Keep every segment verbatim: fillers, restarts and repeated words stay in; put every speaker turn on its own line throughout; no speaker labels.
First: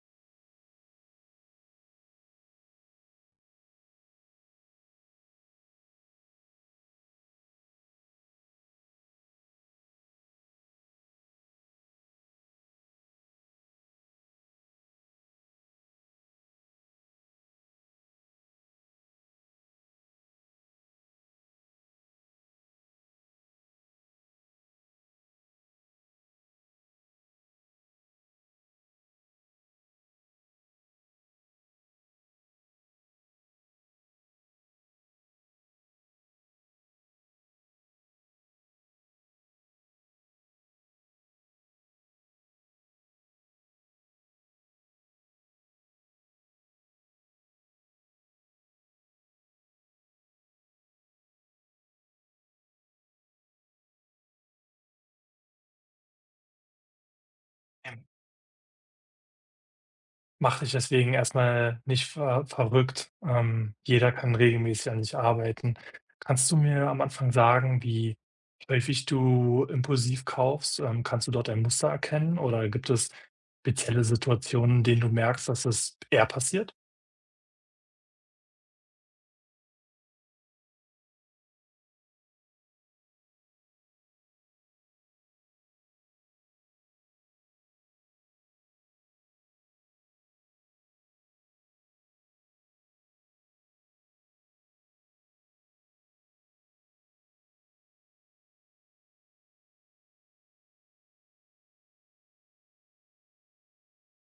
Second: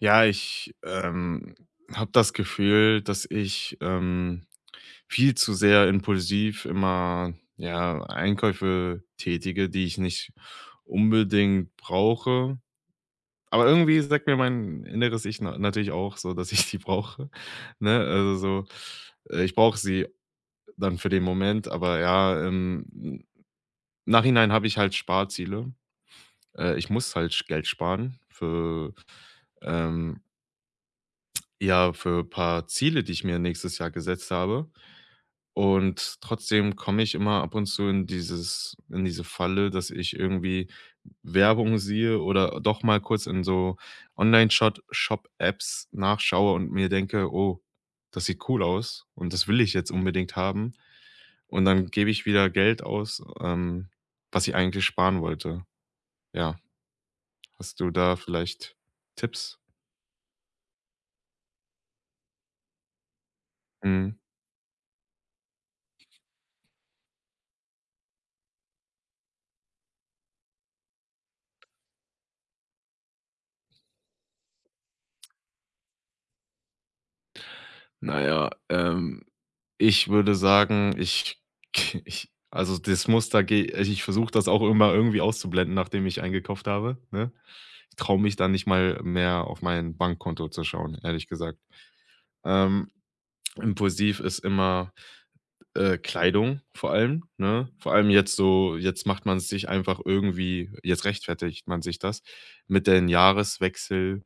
Ja, ich, ähm, habe das Gefühl, dass ich, ähm, viel zu sehr impulsiv immer, ja, Einkäufe tätige, die ich nicht unbedingt brauche. Aber irgendwie sagt mir mein inneres Ich na natürlich auch so, dass ich die brauche, ne? Also so, äh, ich brauche sie dann für den Moment, aber ja, im N Nachhinein habe ich halt Sparziele. Äh, ich muss halt Geld sparen für, ähm ja, für ein paar Ziele, die ich mir nächstes Jahr gesetzt habe. Und trotzdem komme ich immer ab und zu in dieses in diese Falle, dass ich irgendwie Werbung sehe oder doch mal kurz in so online Shop-Apps nachschaue und mir denke: „Oh, das sieht cool aus und das will ich jetzt unbedingt haben.“ Und dann gebe ich wieder Geld aus, ähm, was ich eigentlich sparen wollte. Ja, hast du
Ähm,
da vielleicht Tipps?
Mach dich deswegen erstmal nicht ver verrückt. Ähm, jeder
Mhm.
kann regelmäßig an sich arbeiten. Kannst du mir am Anfang sagen, wie häufig du impulsiv kaufst? Ähm, kannst du dort ein Muster erkennen oder gibt es spezielle Situationen, in denen du merkst, dass es eher passiert?
Na ja, ähm, ich würde sagen, ich ich also, das Muster gehe ich versuche das auch immer irgendwie auszublenden, nachdem ich eingekauft habe, ne? Ich traue mich dann nicht mal mehr auf mein Bankkonto zu schauen, ehrlich gesagt. Ähm, impulsiv ist immer äh, Kleidung vor allem, ne? Vor allem jetzt so jetzt macht man es sich einfach irgendwie jetzt rechtfertigt man sich das mit den Jahreswechsel,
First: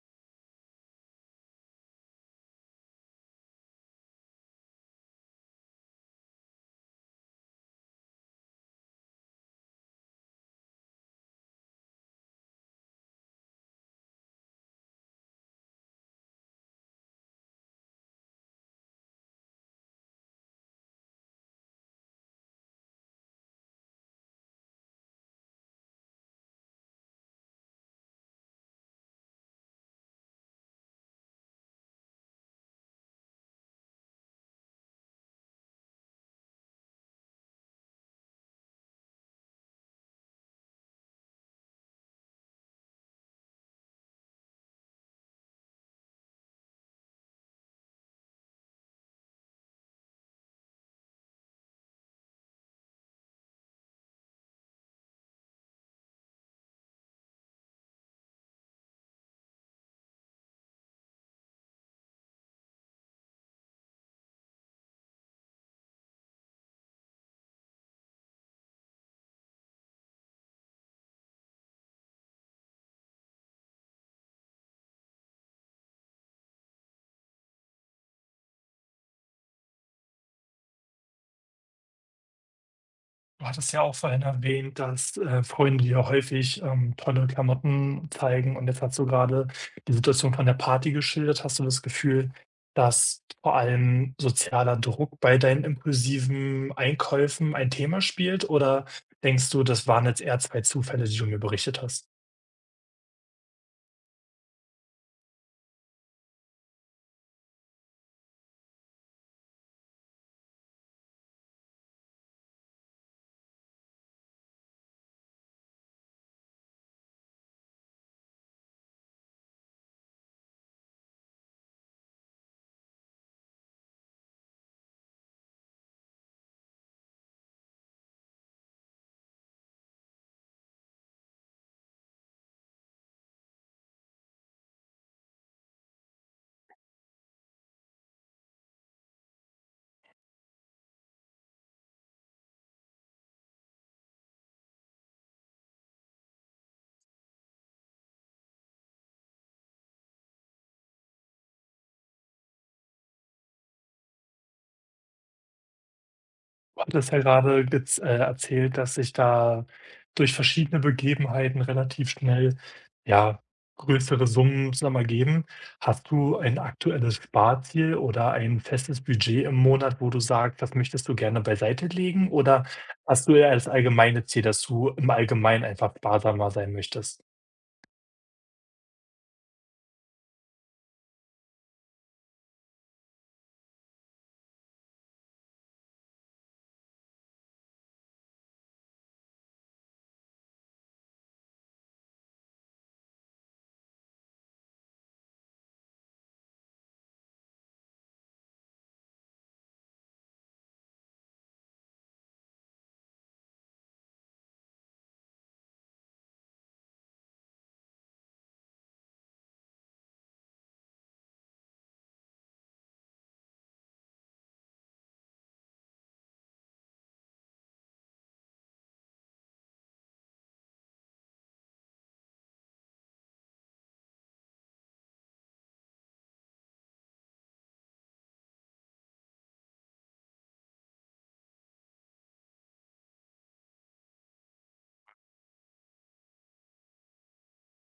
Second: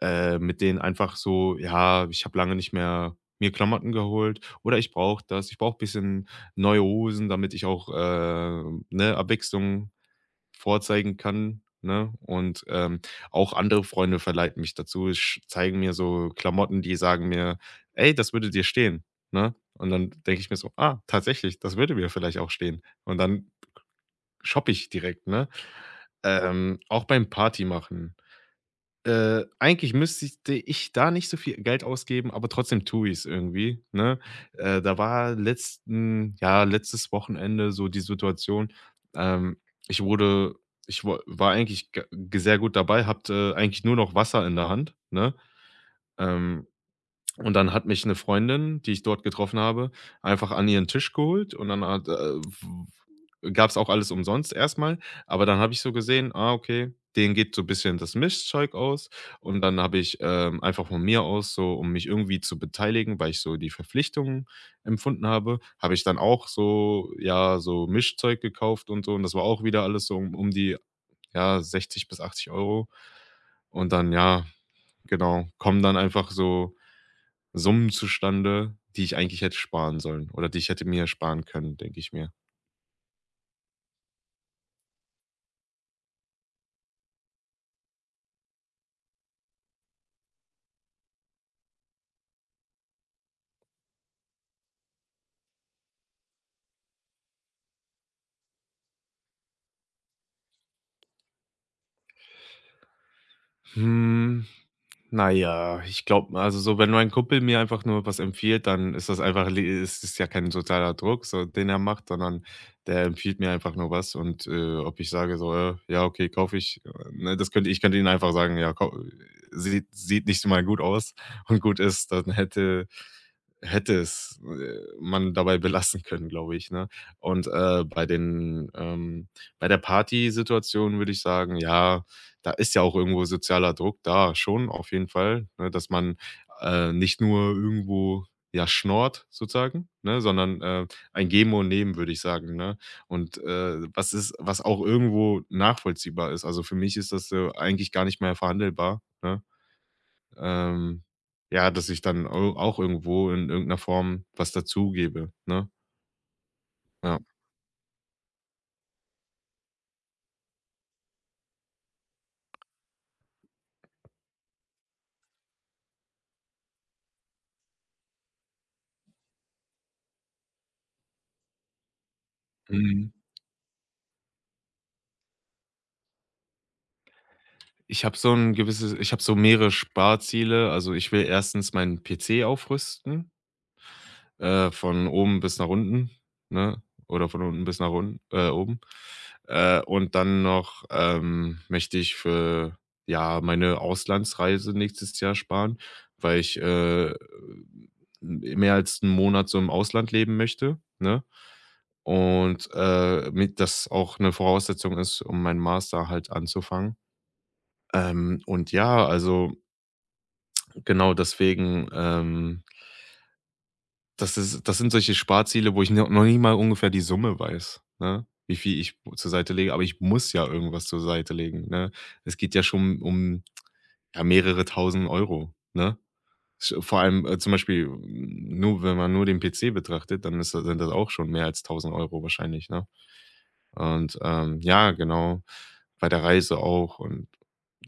äh, mit den einfach so: „Ja, ich habe lange nicht mehr mir Klamotten geholt oder ich brauche das. Ich brauche ein bisschen neue Hosen, damit ich auch, äh, ne, Abwechslung vorzeigen kann, ne? Und, ähm, auch andere Freunde verleiten mich dazu, sch zeigen mir so Klamotten, die sagen mir: „Ey, das würde dir stehen“, ne? Und dann denke ich mir so: „Ah, tatsächlich, das würde mir vielleicht auch stehen.“ Und dann shoppe ich direkt, ne? Ähm, auch beim Party machen. Äh, eigentlich müsste ich da nicht so viel Geld ausgeben, aber trotzdem tue ich es irgendwie, ne? Äh, da war letzten ja, letztes Wochenende so die Situation, ähm, ich wurde ich wa war eigentlich g sehr gut dabei, hatte eigentlich nur noch Wasser in der Hand, ne? Ähm und dann hat mich eine Freundin, die ich dort getroffen habe, einfach an ihren Tisch geholt und dann hat, äh, w gab's auch alles umsonst erstmal, aber dann habe ich so gesehen: „Ah, okay, denen geht so ein bisschen das Mischzeug aus.“ Und dann habe ich, ähm, einfach von mir aus so, um mich irgendwie zu beteiligen, weil ich so die Verpflichtungen empfunden habe, habe ich dann auch so ja, so Mischzeug gekauft und so und das war auch wieder alles so um um die, ja, sechzig bis achtzig Euro und dann, ja, genau, kommen dann einfach so Summen zustande, die ich eigentlich hätte sparen sollen oder die ich hätte mir sparen können, denke ich mir.
Du hattest ja auch vorhin erwähnt, dass, äh, Freunde dir häufig, ähm, tolle Klamotten zeigen, und jetzt hast du gerade die Situation von der Party geschildert. Hast du das Gefühl, dass vor allem sozialer Druck bei deinen impulsiven Einkäufen ein Thema spielt, oder denkst du, das waren jetzt eher zwei Zufälle, die du mir berichtet hast?
Hm. Na ja, ich glaube also, so, wenn mein Kumpel mir einfach nur was empfiehlt, dann ist das einfach le ist ja kein sozialer Druck, so, den er macht, sondern der empfiehlt mir einfach nur was und, äh, ob ich sage so: „Äh, ja, okay, kaufe ich“, äh, ne, das könnte ich könnte ihm einfach sagen: „Ja, kau sieht sieht nicht mal gut aus“ und gut ist, dann hätte hätte es, äh, man dabei belassen können, glaube ich, ne? Und, äh, bei den ähm, bei der Partysituation würde ich sagen, ja, da ist ja auch irgendwo sozialer Druck da, schon auf jeden Fall, ne, dass man, äh, nicht nur irgendwo, ja, schnort sozusagen, ne, sondern, äh, ein Geben und Nehmen, würde ich sagen, ne? Und, äh, was ist was auch irgendwo nachvollziehbar ist. Also, für mich ist das, äh, eigentlich gar nicht mehr verhandelbar, ne? Ähm, ja, dass ich dann au auch irgendwo in irgendeiner Form was dazugebe, ne?
Du hattest ja
Ja.
gerade gez äh, erzählt, dass sich da durch verschiedene Begebenheiten relativ schnell, ja, größere Summen zusammen ergeben. Hast du ein aktuelles Sparziel oder ein festes Budget im Monat, wo du sagst, das möchtest du gerne beiseite legen? Oder
Mhm.
hast du eher das allgemeine Ziel, dass du im Allgemeinen einfach sparsamer sein möchtest?
Ich habe so ein gewisses ich habe so mehrere Sparziele. Also, ich will erstens meinen P C aufrüsten. Äh, von oben bis nach unten, ne? Oder von unten bis nach un äh, oben. Äh, und dann noch, ähm, möchte ich für, ja, meine Auslandsreise nächstes Jahr sparen, weil ich, äh, mehr als einen Monat so im Ausland leben möchte, ne? Und, äh, mit das auch eine Voraussetzung ist, um meinen Master halt anzufangen. Ähm, und ja, also genau deswegen, ähm Das ist das sind solche Sparziele, wo ich no noch nicht mal ungefähr die Summe weiß, ne? Wie viel ich zur Seite lege, aber ich muss ja irgendwas zur Seite legen, ne? Es geht ja schon um, ja, mehrere Tausend Euro, ne? Sch Vor allem, äh, zum Beispiel, mm, nur wenn man nur den P C betrachtet, dann ist da sind das auch schon mehr als tausend Euro wahrscheinlich, ne? Und, ähm, ja, genau, bei der Reise auch. Und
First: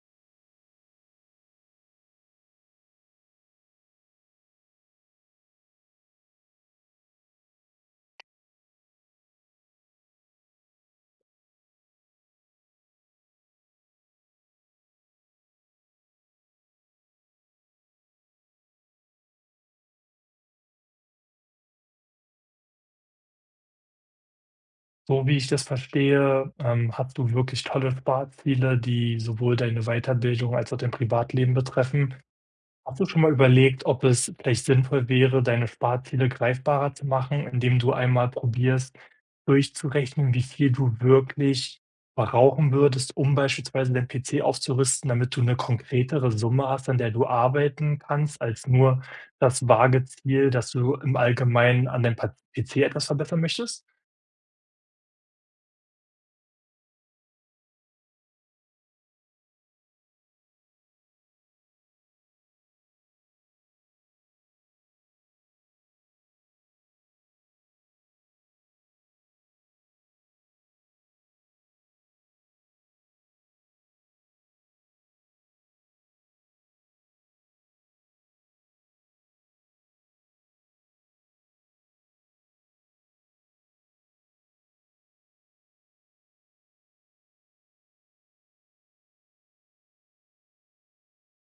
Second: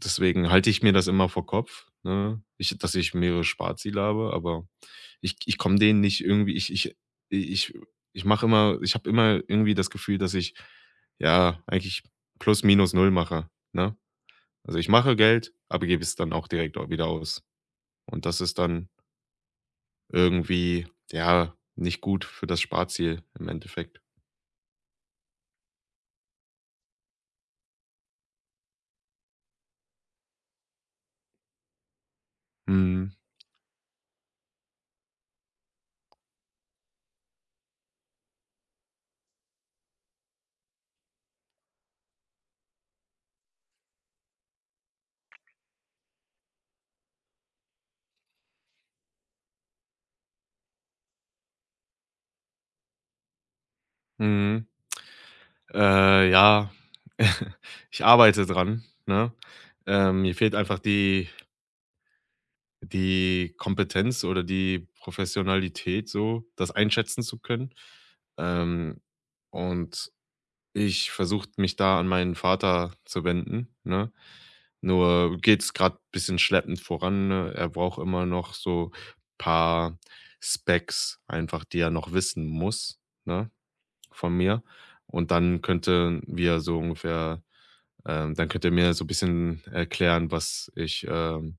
deswegen halte ich mir das immer vor Kopf, ne, ich dass ich mehrere Sparziele habe, aber ich ich komme denen nicht irgendwie ich ich ich ich mache immer ich habe immer irgendwie das Gefühl, dass ich, ja, eigentlich plus minus null mache, ne? Also, ich mache Geld, aber gebe es dann auch direkt au wieder aus. Und das ist dann irgendwie, ja, nicht gut für das Sparziel im Endeffekt.
So wie ich das verstehe, ähm, hast du wirklich tolle Sparziele, die sowohl deine Weiterbildung als auch dein Privatleben betreffen. Hast du
Mhm,
schon mal überlegt, ob es vielleicht sinnvoll wäre, deine Sparziele greifbarer zu machen, indem du einmal probierst, durchzurechnen, wie viel du wirklich verbrauchen würdest, um beispielsweise deinen P C aufzurüsten, damit du eine konkretere Summe hast, an der du arbeiten kannst, als nur das vage Ziel, dass du im Allgemeinen an deinem Pa P C etwas verbessern möchtest?
mhm. Äh, ja, ich arbeite dran, ne? Ähm, mir fehlt einfach die die Kompetenz oder die Professionalität so, das einschätzen zu können. Ähm, und ich versuche mich da an meinen Vater zu wenden, ne? Nur geht's grad bisschen schleppend voran, ne? Er braucht immer noch so paar Specs einfach, die er noch wissen muss, ne, von mir. Und dann könnten wir so ungefähr ähm, dann könnt ihr mir so ein bisschen erklären, was ich, ähm,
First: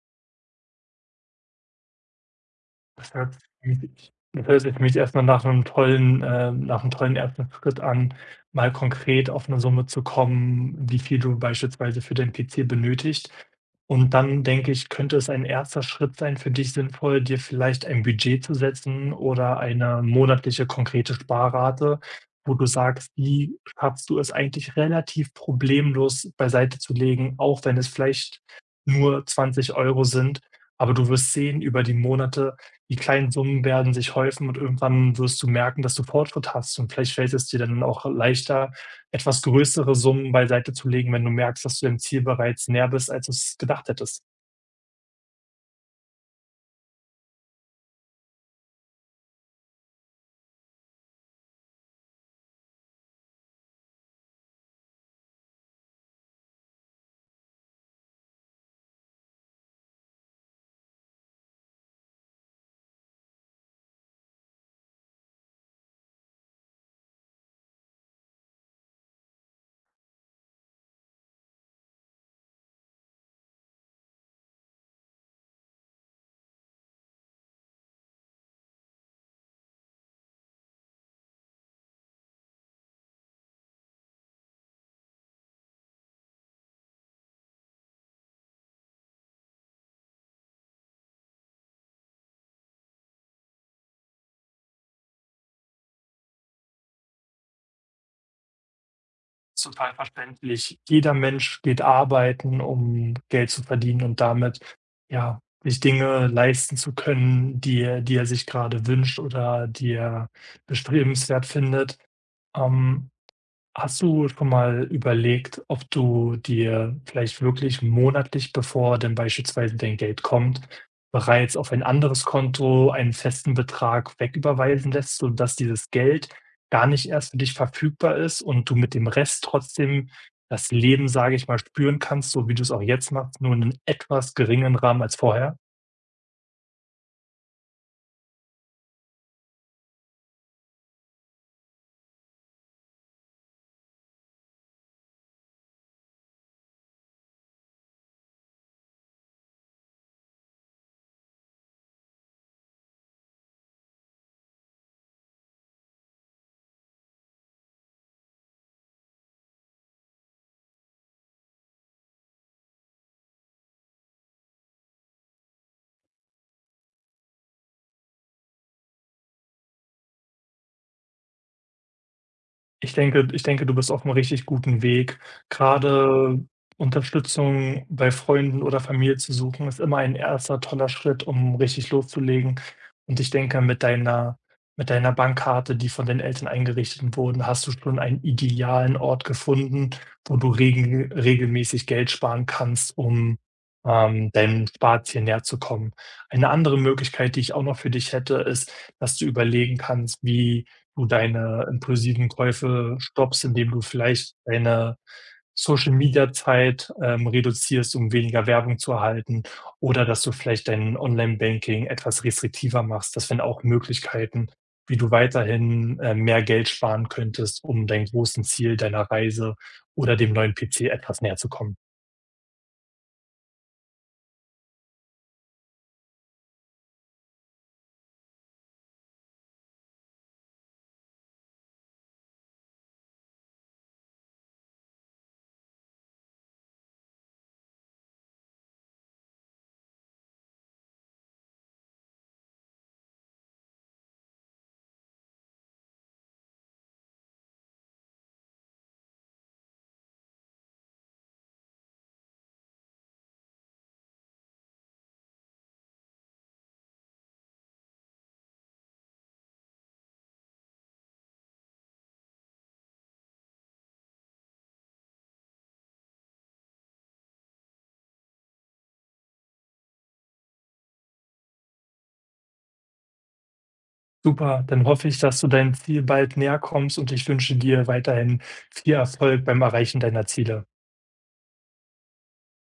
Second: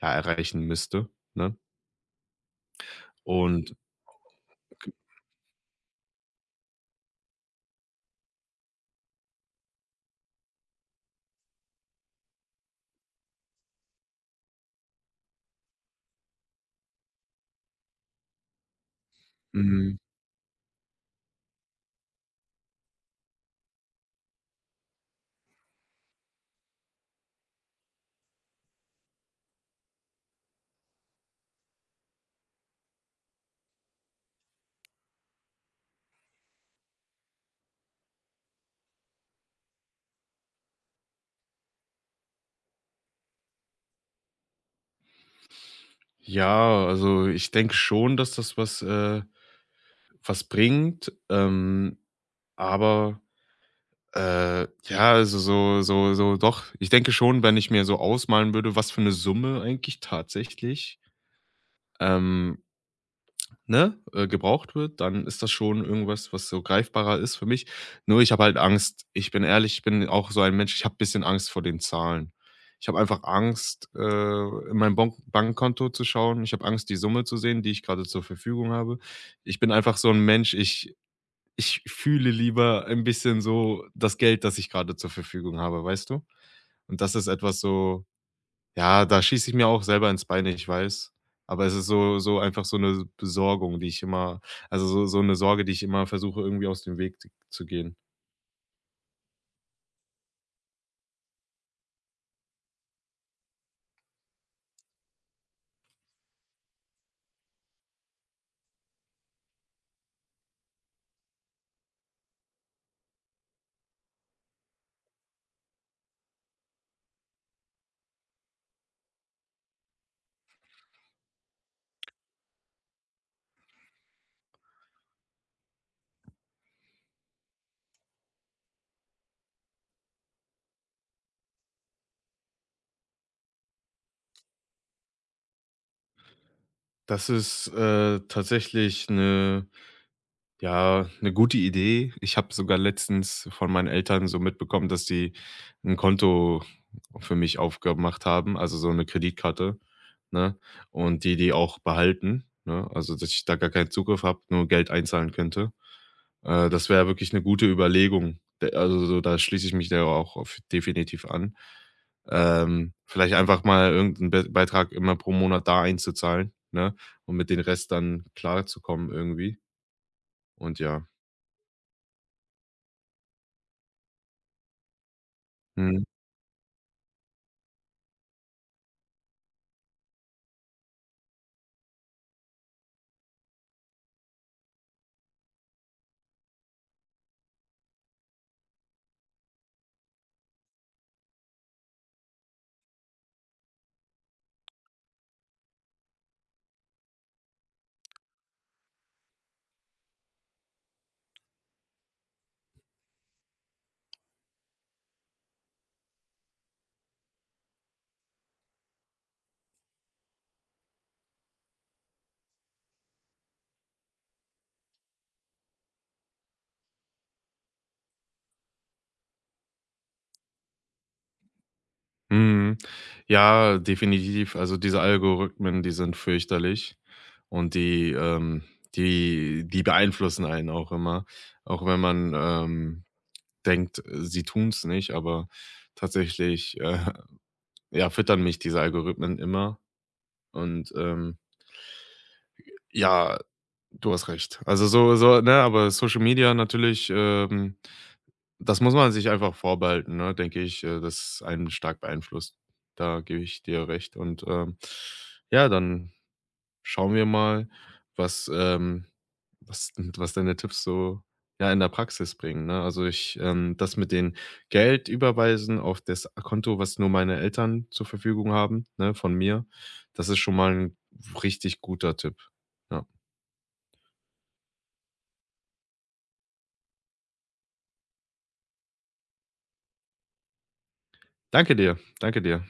ja, erreichen müsste, ne?
Das hört
Und,
sich Das hört sich für mich erstmal nach einem tollen äh, nach einem tollen ersten Schritt an, mal konkret auf eine Summe zu kommen, wie viel du beispielsweise für deinen P C benötigst. Und dann denke ich, könnte es ein erster Schritt sein für dich sinnvoll, dir vielleicht ein Budget zu setzen oder
hm,
eine monatliche konkrete Sparrate, wo du sagst, die schaffst du es eigentlich relativ problemlos beiseite zu legen, auch wenn es vielleicht nur zwanzig Euro sind. Aber du wirst sehen, über die Monate, die kleinen Summen werden sich häufen, und irgendwann wirst du merken, dass du Fortschritt hast und vielleicht fällt es dir dann auch leichter, etwas größere Summen beiseite zu legen, wenn du merkst, dass du dem Ziel bereits näher bist, als du es gedacht hättest.
ja, also, ich denke schon, dass das was, äh was bringt, ähm, aber, äh, ja, also, so so so doch, ich denke schon, wenn ich mir so ausmalen würde, was für eine Summe eigentlich tatsächlich, ähm ne, äh, gebraucht wird, dann ist das schon irgendwas, was so greifbarer ist für mich. Nur ich habe halt Angst. Ich bin ehrlich, ich bin auch so ein Mensch, ich habe ein bisschen Angst vor den Zahlen. Ich habe einfach Angst, äh, in mein Bonk Bankkonto zu schauen. Ich habe Angst, die Summe zu sehen, die ich gerade zur Verfügung habe. Ich bin einfach so ein Mensch, ich ich fühle lieber ein bisschen so das Geld, das ich gerade zur Verfügung habe, weißt du? Und das ist etwas so, ja, da schieße ich mir auch selber ins Bein, ich weiß. Aber es ist so so einfach so eine Besorgung, die ich immer also, so so eine Sorge, die ich immer versuche, irgendwie aus dem Weg zu gehen.
Ist total verständlich. Jeder Mensch geht arbeiten, um Geld zu verdienen und damit, ja, sich Dinge leisten zu können, die er die er sich gerade wünscht oder die er bestrebenswert findet. Ähm, Hast du schon mal überlegt, ob du dir vielleicht wirklich monatlich, bevor denn beispielsweise dein Geld kommt, bereits auf ein anderes Konto einen festen Betrag wegüberweisen lässt, sodass dieses Geld gar nicht erst für dich verfügbar ist und du mit dem Rest trotzdem das Leben, sage ich mal, spüren kannst, so wie du es auch jetzt machst, nur in 'nem etwas geringeren Rahmen als vorher?
Das ist, äh, tatsächlich eine. Ja, eine gute Idee. Ich habe sogar letztens von meinen Eltern so mitbekommen, dass die ein Konto für mich aufgemacht haben, also so eine Kreditkarte, ne? Und die die auch behalten, ne? Also, dass ich da gar keinen Zugriff habe, nur Geld einzahlen könnte. Äh, das wäre wirklich eine gute Überlegung. D Also so, da schließe ich mich da auch auf definitiv an. Ähm, vielleicht einfach mal irgend Be Beitrag immer pro Monat da einzuzahlen, ne? Und mit den Rest dann klarzukommen irgendwie und ja.
Ich denke ich denke, du bist auf einem richtig guten Weg.
Mhm.
Gerade Unterstützung bei Freunden oder Familie zu suchen, ist immer ein erster toller Schritt, um richtig loszulegen. Und ich denke, mit deiner mit deiner Bankkarte, die von den Eltern eingerichtet wurden, hast du schon einen idealen Ort gefunden, wo du regel regelmäßig Geld sparen kannst, um, ähm, deinem Sparziel näher zu kommen. Eine andere Möglichkeit, die ich auch noch für dich hätte, ist, dass du überlegen kannst, wie du deine impulsiven Käufe stoppst, indem du vielleicht deine Social-Media-Zeit, ähm, reduzierst, um weniger Werbung zu erhalten, oder dass du vielleicht dein Online-Banking etwas restriktiver machst. Das wären auch Möglichkeiten, wie du weiterhin, äh, mehr Geld sparen könntest, um deinem großen Ziel deiner Reise oder dem neuen P C etwas näher zu kommen.
Mhm. Ja, definitiv. Also diese Algorithmen, die sind fürchterlich und die, ähm, die die beeinflussen einen auch immer, auch wenn man, ähm, denkt, äh, sie tun's nicht, aber tatsächlich, äh, ja, füttern mich diese Algorithmen immer und, ähm, ja. Du hast recht. Also so so, ne, aber Social Media natürlich, ähm das muss man sich einfach vorbehalten, ne, denke ich, äh, das einen stark beeinflusst. Da gebe ich dir recht und, ähm, ja, dann schauen wir mal, was, ähm was was deine Tipps so, ja, in der Praxis bringen, ne? Also ich ähm, das mit den Geld überweisen auf das Konto, was nur meine Eltern zur Verfügung haben, ne, von mir, das ist schon mal ein richtig guter Tipp. Ja.
Super, dann hoffe ich, dass du deinem Ziel bald näher kommst, und ich wünsche dir weiterhin viel Erfolg beim Erreichen deiner Ziele.
Danke dir, danke dir.